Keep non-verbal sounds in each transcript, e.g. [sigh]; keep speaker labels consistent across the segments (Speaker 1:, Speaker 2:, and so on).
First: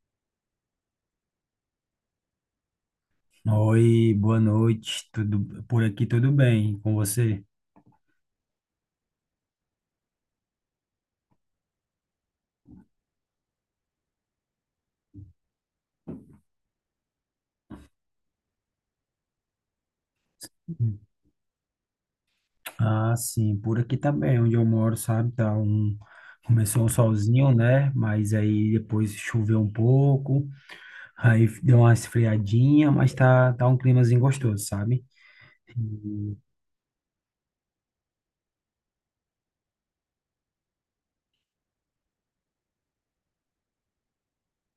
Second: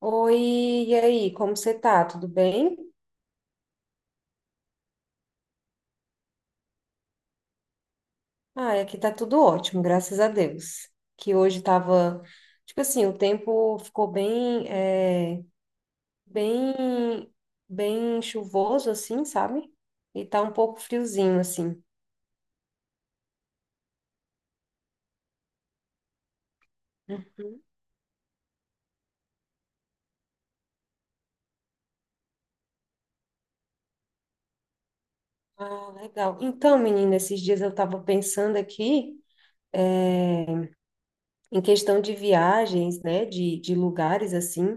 Speaker 1: Oi, e aí, como você tá? Tudo bem?
Speaker 2: Oi, boa noite. Tudo por aqui, tudo bem com você?
Speaker 1: Ah, aqui tá tudo ótimo, graças a Deus. Que hoje tava, tipo assim, O tempo ficou bem, bem chuvoso, assim, sabe? E tá um pouco friozinho, assim.
Speaker 2: Ah, sim, por aqui tá bem, onde eu moro, sabe? Tá um, começou um solzinho,
Speaker 1: Uhum.
Speaker 2: né? Mas aí depois choveu um pouco, [laughs] aí deu uma esfriadinha, mas tá um climazinho gostoso, sabe?
Speaker 1: Ah, legal. Então, menina, esses dias eu tava pensando aqui, é, em questão de viagens, né, de lugares, assim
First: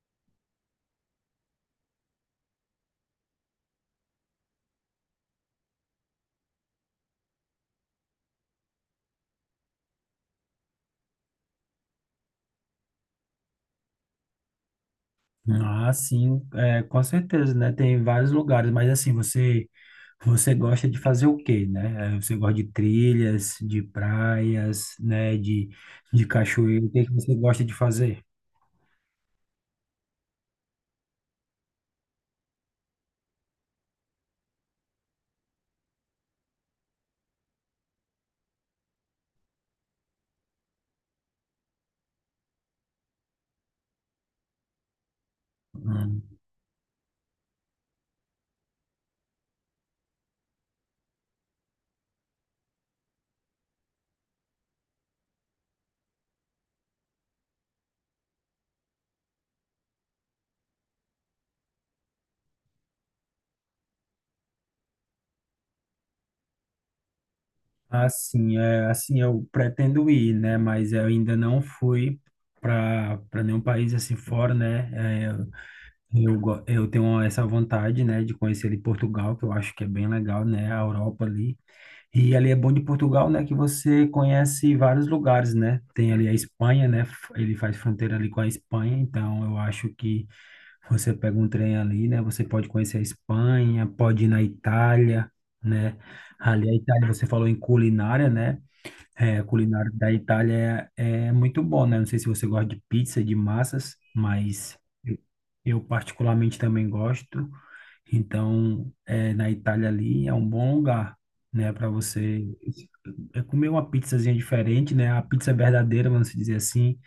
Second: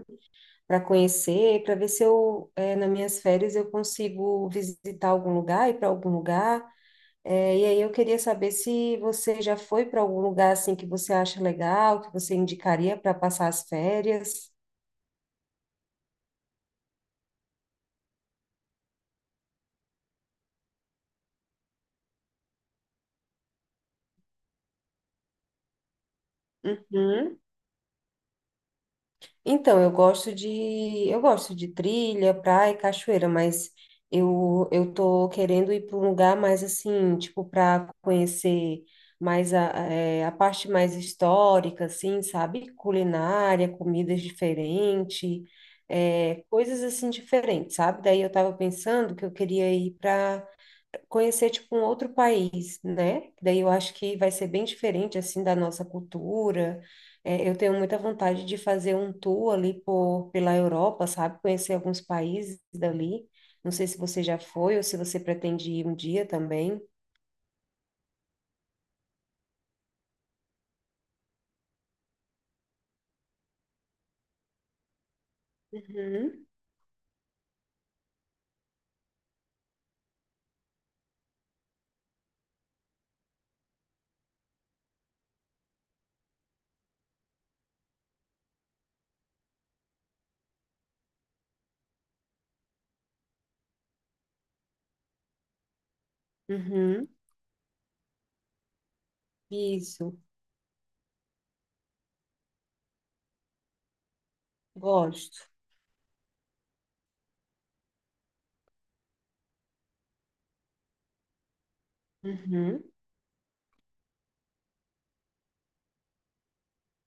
Speaker 1: para conhecer, para ver se nas minhas férias, eu consigo visitar algum lugar, ir para algum lugar. E aí eu queria saber se você já foi para algum lugar assim que você acha legal, que você indicaria para passar as férias.
Speaker 2: Ah, sim, é, com certeza, né? Tem vários lugares, mas assim, você gosta de fazer o quê, né? Você gosta de trilhas, de praias, né? De cachoeira, o que que você
Speaker 1: Uhum.
Speaker 2: gosta de fazer?
Speaker 1: Então, eu gosto de trilha, praia e cachoeira, mas eu tô querendo ir para um lugar mais assim, tipo para conhecer mais a parte mais histórica, assim, sabe? Culinária, comidas diferentes,
Speaker 2: Hum.
Speaker 1: coisas assim diferentes, sabe? Daí eu tava pensando que eu queria ir para conhecer tipo um outro país, né? Daí eu acho que vai ser bem diferente assim da nossa cultura. É, eu tenho muita vontade de fazer um tour ali pela Europa, sabe? Conhecer alguns países dali. Não sei se você já foi ou se você pretende ir um dia também.
Speaker 2: Assim, é, assim, eu pretendo ir, né? Mas eu ainda não fui para nenhum país assim fora, né? Eh, eu,
Speaker 1: Uhum,
Speaker 2: go- eu tenho essa vontade, né, de conhecer ali Portugal, que eu acho que é bem legal, né? A Europa ali. E ali é bom de Portugal, né, que você conhece vários lugares, né? Tem ali a Espanha, né? Ele faz fronteira ali com a Espanha, então eu acho que você pega um trem ali, né? Você pode conhecer a Espanha, pode ir na Itália, né? Ali a Itália,
Speaker 1: uhum,
Speaker 2: você falou em culinária, né? É, a culinária da
Speaker 1: isso,
Speaker 2: Itália é, é muito bom, né? Não sei se você gosta de pizza, de massas, mas eu
Speaker 1: gosto.
Speaker 2: eu particularmente também gosto. Então, é, na Itália ali é um bom lugar, né, para você
Speaker 1: Uhum,
Speaker 2: comer uma pizzazinha diferente, né? A pizza é verdadeira, vamos dizer assim.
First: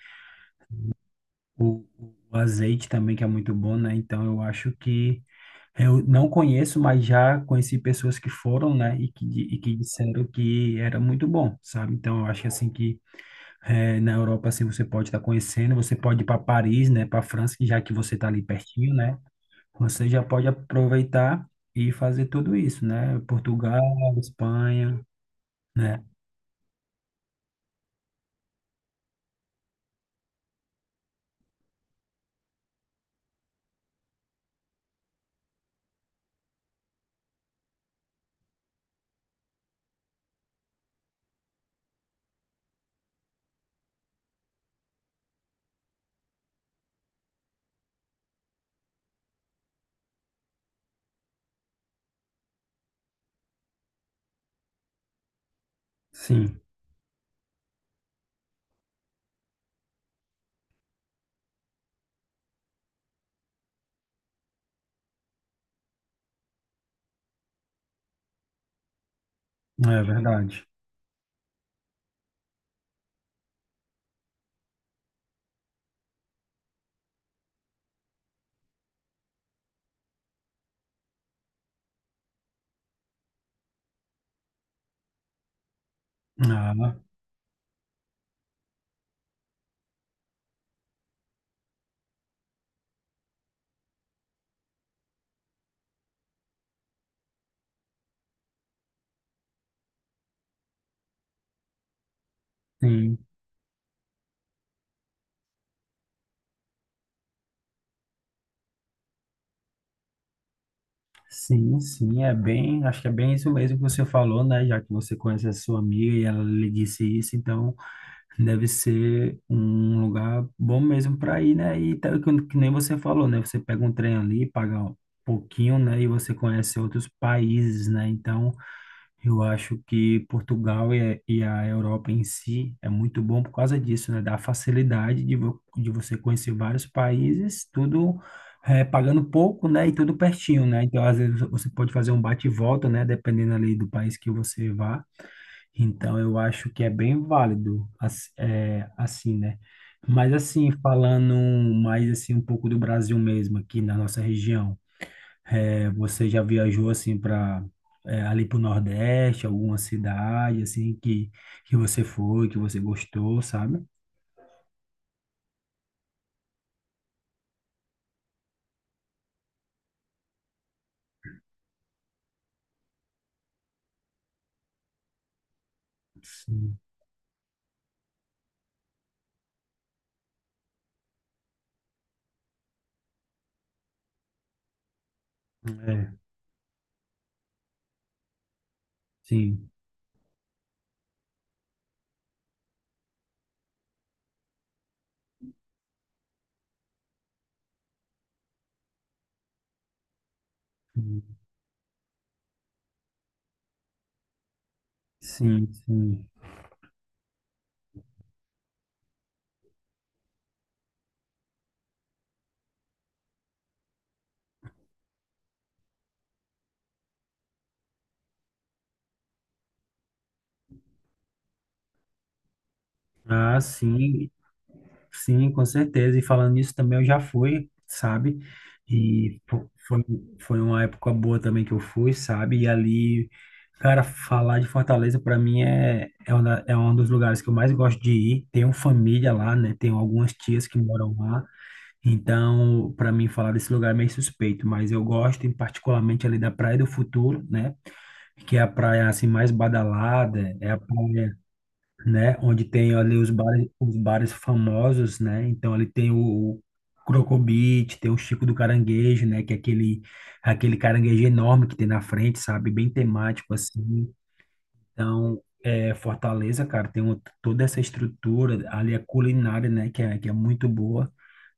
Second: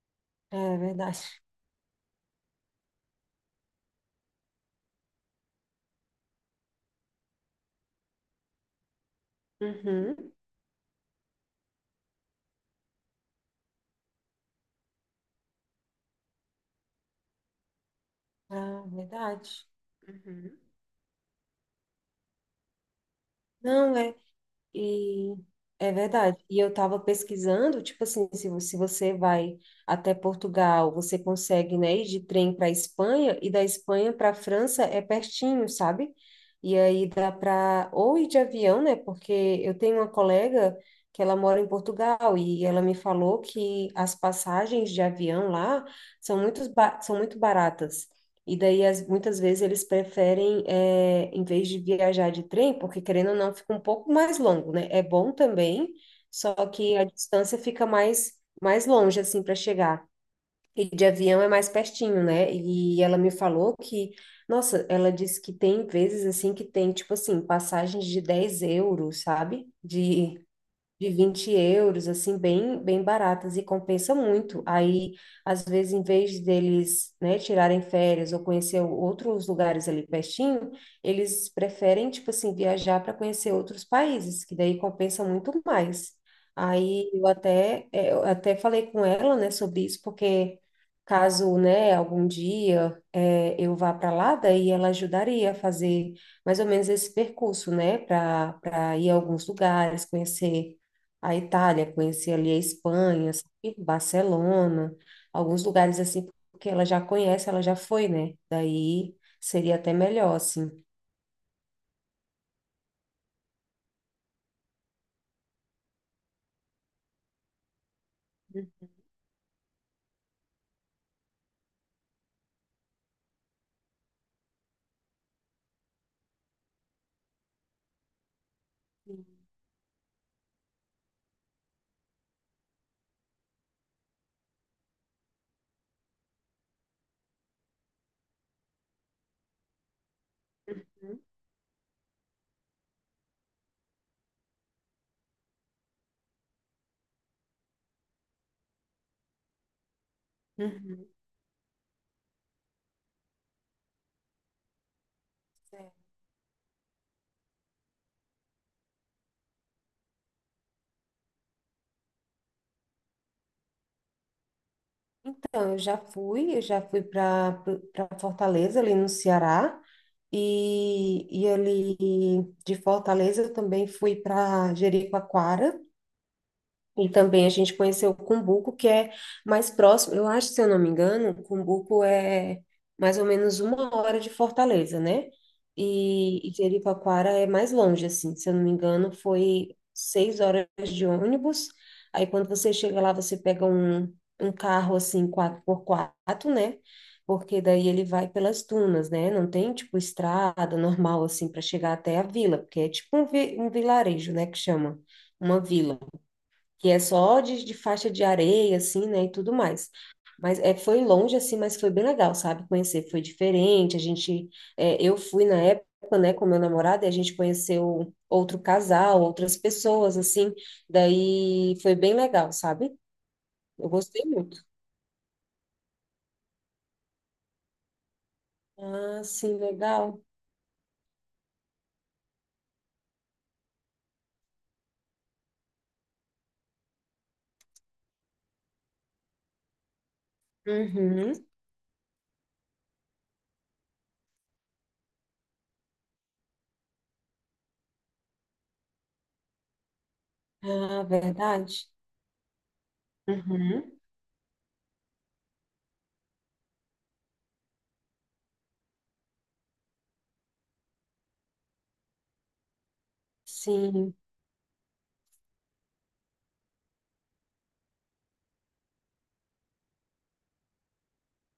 Speaker 1: é verdade.
Speaker 2: O, o azeite também que é muito bom, né? Então, eu acho que eu não conheço, mas já conheci pessoas que foram, né, e que disseram
Speaker 1: Uhum,
Speaker 2: que era muito bom, sabe? Então, eu acho assim que é, na Europa assim você pode estar conhecendo, você pode ir para Paris, né, para França, que já que você está ali
Speaker 1: ah,
Speaker 2: pertinho, né?
Speaker 1: verdade.
Speaker 2: Você já pode
Speaker 1: Uhum.
Speaker 2: aproveitar e fazer tudo isso, né? Portugal,
Speaker 1: Não, é
Speaker 2: Espanha,
Speaker 1: E é
Speaker 2: né?
Speaker 1: verdade. E eu estava pesquisando, tipo assim, se você vai até Portugal, você consegue, né, ir de trem para Espanha e da Espanha para França é pertinho, sabe? E aí dá para ou ir de avião, né? Porque eu tenho uma colega que ela mora em Portugal e ela me falou que as passagens de avião lá são são muito baratas. E daí, muitas vezes, eles preferem, é, em vez de viajar de trem, porque querendo ou não, fica um pouco mais longo, né? É bom também, só
Speaker 2: Sim,
Speaker 1: que a distância fica mais longe, assim, para chegar. E de avião é mais pertinho, né? E ela me falou que, nossa, ela disse que tem vezes, assim, que tem, tipo assim, passagens de 10 euros, sabe?
Speaker 2: é
Speaker 1: De
Speaker 2: verdade.
Speaker 1: de 20 euros, assim, bem baratas e compensa muito. Aí, às vezes, em vez deles, né, tirarem férias ou conhecer outros lugares ali pertinho, eles preferem, tipo assim, viajar para conhecer outros países, que daí compensa muito mais.
Speaker 2: Ah,
Speaker 1: Aí eu até, eh, Eu até falei com ela, né, sobre isso, porque caso, né, algum dia eu vá para lá, daí ela ajudaria a fazer mais ou menos esse percurso, né, para ir a alguns lugares, conhecer a Itália, conheci ali a
Speaker 2: sim,
Speaker 1: Espanha, sabe? Barcelona, alguns lugares assim, porque ela já conhece, ela já foi, né? Daí seria até melhor, assim.
Speaker 2: sim, sim, é bem, acho que é bem isso mesmo que você falou, né? Já que você conhece a sua amiga e ela lhe disse isso, então deve ser um lugar bom mesmo para ir, né? E que nem você falou, né? Você pega um trem ali, paga um pouquinho, né? E você conhece outros países, né? Então eu acho que Portugal e a Europa em si é muito bom por causa disso, né? Da facilidade de, de você conhecer vários países, tudo pagando pouco, né? E tudo pertinho, né? Então, às
Speaker 1: Uhum,
Speaker 2: vezes, você pode fazer um bate e volta, né? Dependendo ali do país que você vá. Então, eu acho que é bem válido, assim, né? Mas, assim,
Speaker 1: uhum.
Speaker 2: falando mais, assim, um pouco do Brasil mesmo, aqui na nossa região. É,
Speaker 1: É.
Speaker 2: você já viajou assim para ali para o Nordeste, alguma cidade assim que você foi, que você gostou, sabe?
Speaker 1: Então, eu já fui para Fortaleza, ali no Ceará, e ali de Fortaleza eu também fui para Jericoacoara,
Speaker 2: Sim,
Speaker 1: e também a gente conheceu o Cumbuco, que é mais próximo. Eu acho, se eu não me engano, o Cumbuco é mais ou menos uma hora de Fortaleza, né?
Speaker 2: é,
Speaker 1: E Jeripaquara é mais longe, assim. Se eu não me engano,
Speaker 2: sim,
Speaker 1: foi seis horas de ônibus. Aí quando você chega lá, você pega um carro, assim, 4x4, né? Porque daí ele vai pelas dunas, né? Não tem, tipo, estrada normal,
Speaker 2: sim,
Speaker 1: assim, para chegar até a vila, porque é tipo um vilarejo, né? Que chama uma
Speaker 2: sim.
Speaker 1: vila
Speaker 2: Sim.
Speaker 1: que é só de faixa de areia, assim, né, e tudo mais. Mas é, foi longe, assim, mas foi bem legal, sabe? Conhecer foi diferente, eu fui na época, né, com meu namorado, e a gente conheceu outro casal, outras pessoas, assim, daí foi bem legal, sabe?
Speaker 2: Ah,
Speaker 1: Eu gostei
Speaker 2: sim.
Speaker 1: muito.
Speaker 2: Sim, com certeza. E falando nisso também, eu já fui, sabe?
Speaker 1: Ah,
Speaker 2: E
Speaker 1: sim,
Speaker 2: foi,
Speaker 1: legal.
Speaker 2: foi uma época boa também que eu fui, sabe? E ali, cara, falar de Fortaleza para mim é, é, é um dos lugares que eu mais gosto de ir. Tenho família lá, né? Tenho algumas tias que moram lá.
Speaker 1: Uhum.
Speaker 2: Então, para mim, falar desse lugar é meio suspeito, mas eu gosto, em particularmente ali da Praia do Futuro, né? Que é a praia assim mais badalada, é a
Speaker 1: Ah,
Speaker 2: praia,
Speaker 1: verdade.
Speaker 2: né? Onde tem ali os
Speaker 1: Uhum.
Speaker 2: bares famosos, né? Então ali tem o Crocobit, tem o Chico do Caranguejo, né? Que é aquele, aquele caranguejo enorme que tem na frente, sabe? Bem temático assim.
Speaker 1: Sim.
Speaker 2: Então, é, Fortaleza, cara, tem toda essa estrutura ali, a culinária, né? Que é muito boa,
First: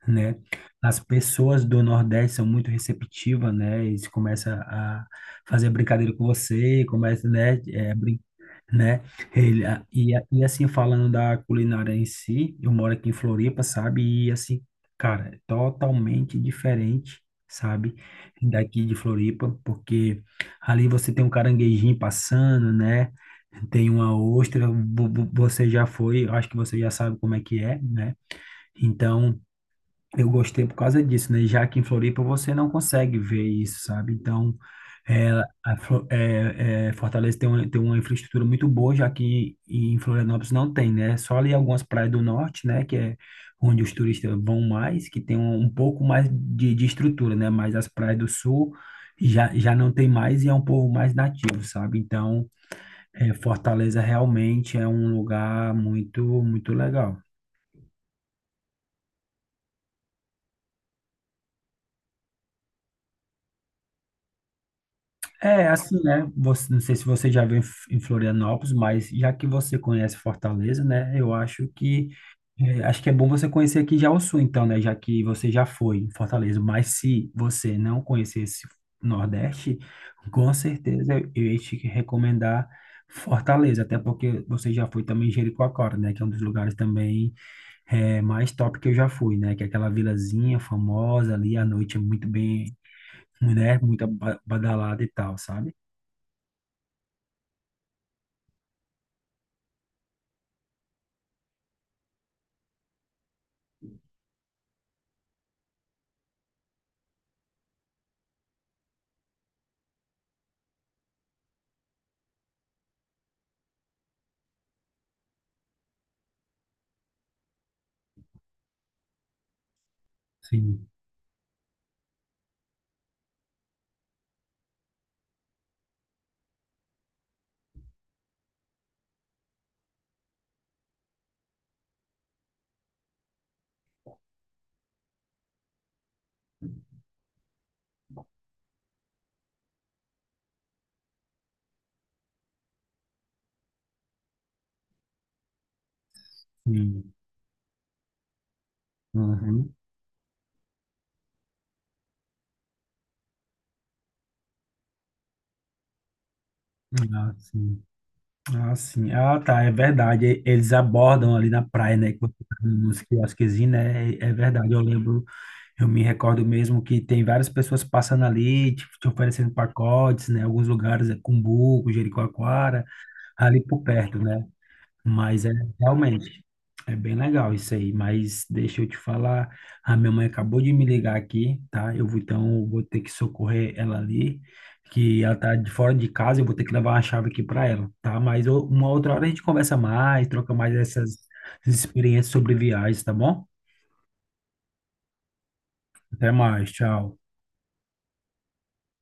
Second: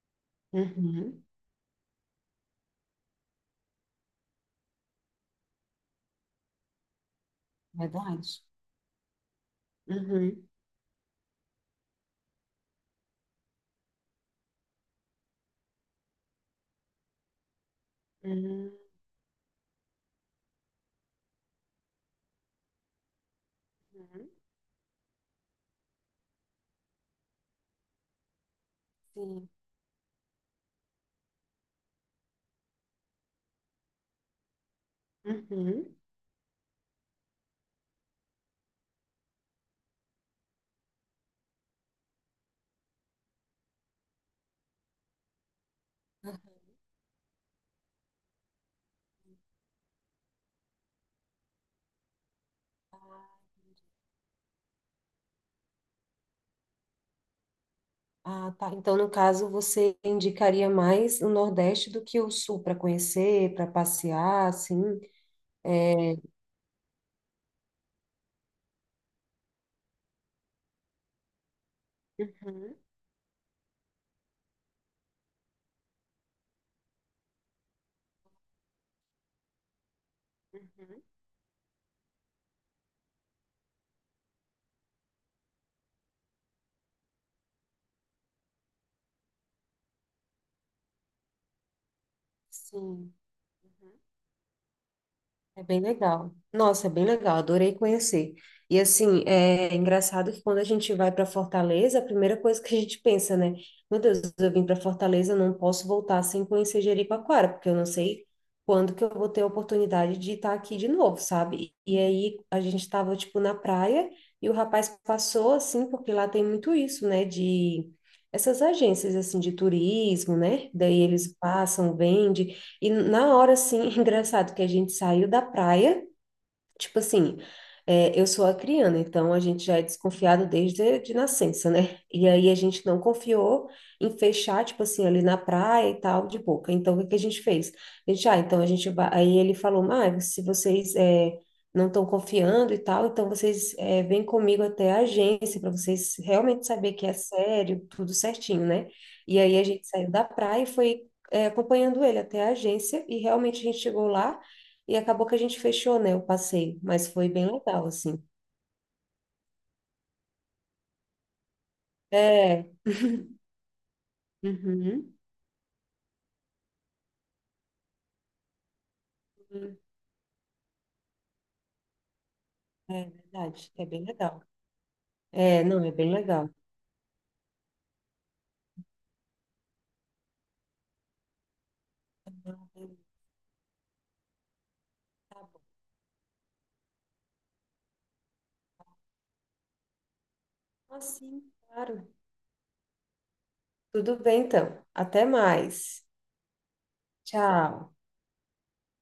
Speaker 2: né? As
Speaker 1: Uhum.
Speaker 2: pessoas do Nordeste são muito receptivas, né? Eles começam a fazer brincadeira com você, começa, né? É, brin,
Speaker 1: Verdade.
Speaker 2: né? Ele, a- e
Speaker 1: Uhum.
Speaker 2: assim, falando da culinária em si, eu moro aqui em Floripa, sabe? E assim, cara, é totalmente diferente, sabe?
Speaker 1: Uhum.
Speaker 2: Daqui de Floripa, porque ali você tem um caranguejinho passando, né? Tem uma
Speaker 1: Uhum.
Speaker 2: ostra, você já foi, eu acho que você já sabe como é que é, né? Então,
Speaker 1: Sim.
Speaker 2: eu gostei por causa disso, né? Já que em Floripa você não consegue ver isso, sabe? Então, é,
Speaker 1: Uhum.
Speaker 2: Fortaleza tem uma infraestrutura muito boa, já que em Florianópolis não tem, né? Só ali algumas praias do norte, né? Que é onde os turistas vão mais, que tem um, um pouco mais de estrutura, né? Mas as praias do sul já, já não tem mais e é um povo mais nativo, sabe? Então, é, Fortaleza realmente é um lugar muito, muito legal.
Speaker 1: Ah, tá. Então, no caso, você indicaria mais o Nordeste do que o Sul para conhecer, para passear, assim?
Speaker 2: É, assim,
Speaker 1: É...
Speaker 2: né? Você, não sei se você já veio em em Florianópolis, mas já que você conhece Fortaleza, né? Eu
Speaker 1: Uhum,
Speaker 2: acho que é bom você conhecer aqui já o Sul, então, né? Já que você já foi em Fortaleza. Mas se você não conhecesse o Nordeste, com
Speaker 1: uhum,
Speaker 2: certeza eu ia te recomendar Fortaleza, até porque você já foi também em Jericoacoara, né? Que é um dos lugares também é, mais top que eu já fui, né? Que é aquela vilazinha famosa ali, à noite é muito bem,
Speaker 1: sim.
Speaker 2: né?
Speaker 1: Uhum.
Speaker 2: Muito badalada e tal,
Speaker 1: É
Speaker 2: sabe?
Speaker 1: bem legal. Nossa, é bem legal, adorei conhecer. E assim, é engraçado que quando a gente vai para Fortaleza, a primeira coisa que a gente pensa, né? Meu Deus, eu vim para Fortaleza, não posso voltar sem conhecer Jericoacoara, porque eu não sei quando que eu vou ter a oportunidade de estar aqui de novo, sabe? E aí a gente estava tipo na praia e o rapaz passou assim, porque lá tem muito isso, né, de essas agências assim de turismo, né?
Speaker 2: Sim,
Speaker 1: Daí eles passam, vendem e na hora, assim, [laughs] engraçado que a gente saiu da praia, tipo assim, é, eu sou acriana, então a gente já é desconfiado desde de nascença, né? E aí a gente não confiou em fechar, tipo assim, ali na praia e tal, de boca. Então o que que a gente fez? A gente, ah, então a gente vai. Aí ele falou, mas se não estão confiando e tal, então vêm comigo até a agência para vocês realmente saber que é
Speaker 2: sim.
Speaker 1: sério, tudo certinho, né? E aí a
Speaker 2: Uhum.
Speaker 1: gente saiu da praia e foi acompanhando ele até a agência e realmente a gente chegou lá. E acabou que a gente fechou, né, o passeio, mas foi
Speaker 2: Ah,
Speaker 1: bem
Speaker 2: sim.
Speaker 1: legal, assim.
Speaker 2: Ah, sim. Ah, tá, é verdade. Eles abordam ali na praia, né? Que você tá
Speaker 1: É,
Speaker 2: nos quiosquezinhos, né? É, é verdade. Eu
Speaker 1: uhum,
Speaker 2: lembro, eu me recordo mesmo que tem várias pessoas passando ali, te oferecendo
Speaker 1: uhum,
Speaker 2: pacotes, né? Alguns lugares é Cumbuco, Jericoacoara,
Speaker 1: é
Speaker 2: ali
Speaker 1: verdade,
Speaker 2: por
Speaker 1: é bem
Speaker 2: perto,
Speaker 1: legal.
Speaker 2: né? Mas é
Speaker 1: É, não, é bem
Speaker 2: realmente,
Speaker 1: legal.
Speaker 2: é bem legal isso aí. Mas deixa eu te falar, a minha mãe acabou de me ligar aqui, tá? Eu vou, então vou ter que socorrer ela ali, que ela
Speaker 1: Tá bom,
Speaker 2: tá de fora de casa, eu vou ter que levar uma chave aqui para ela, tá? Mas uma outra hora a gente conversa mais, troca mais essas
Speaker 1: assim, claro.
Speaker 2: experiências sobre viagens, tá bom?
Speaker 1: Tudo bem, então. Até mais.
Speaker 2: Até mais, tchau.
Speaker 1: Tchau.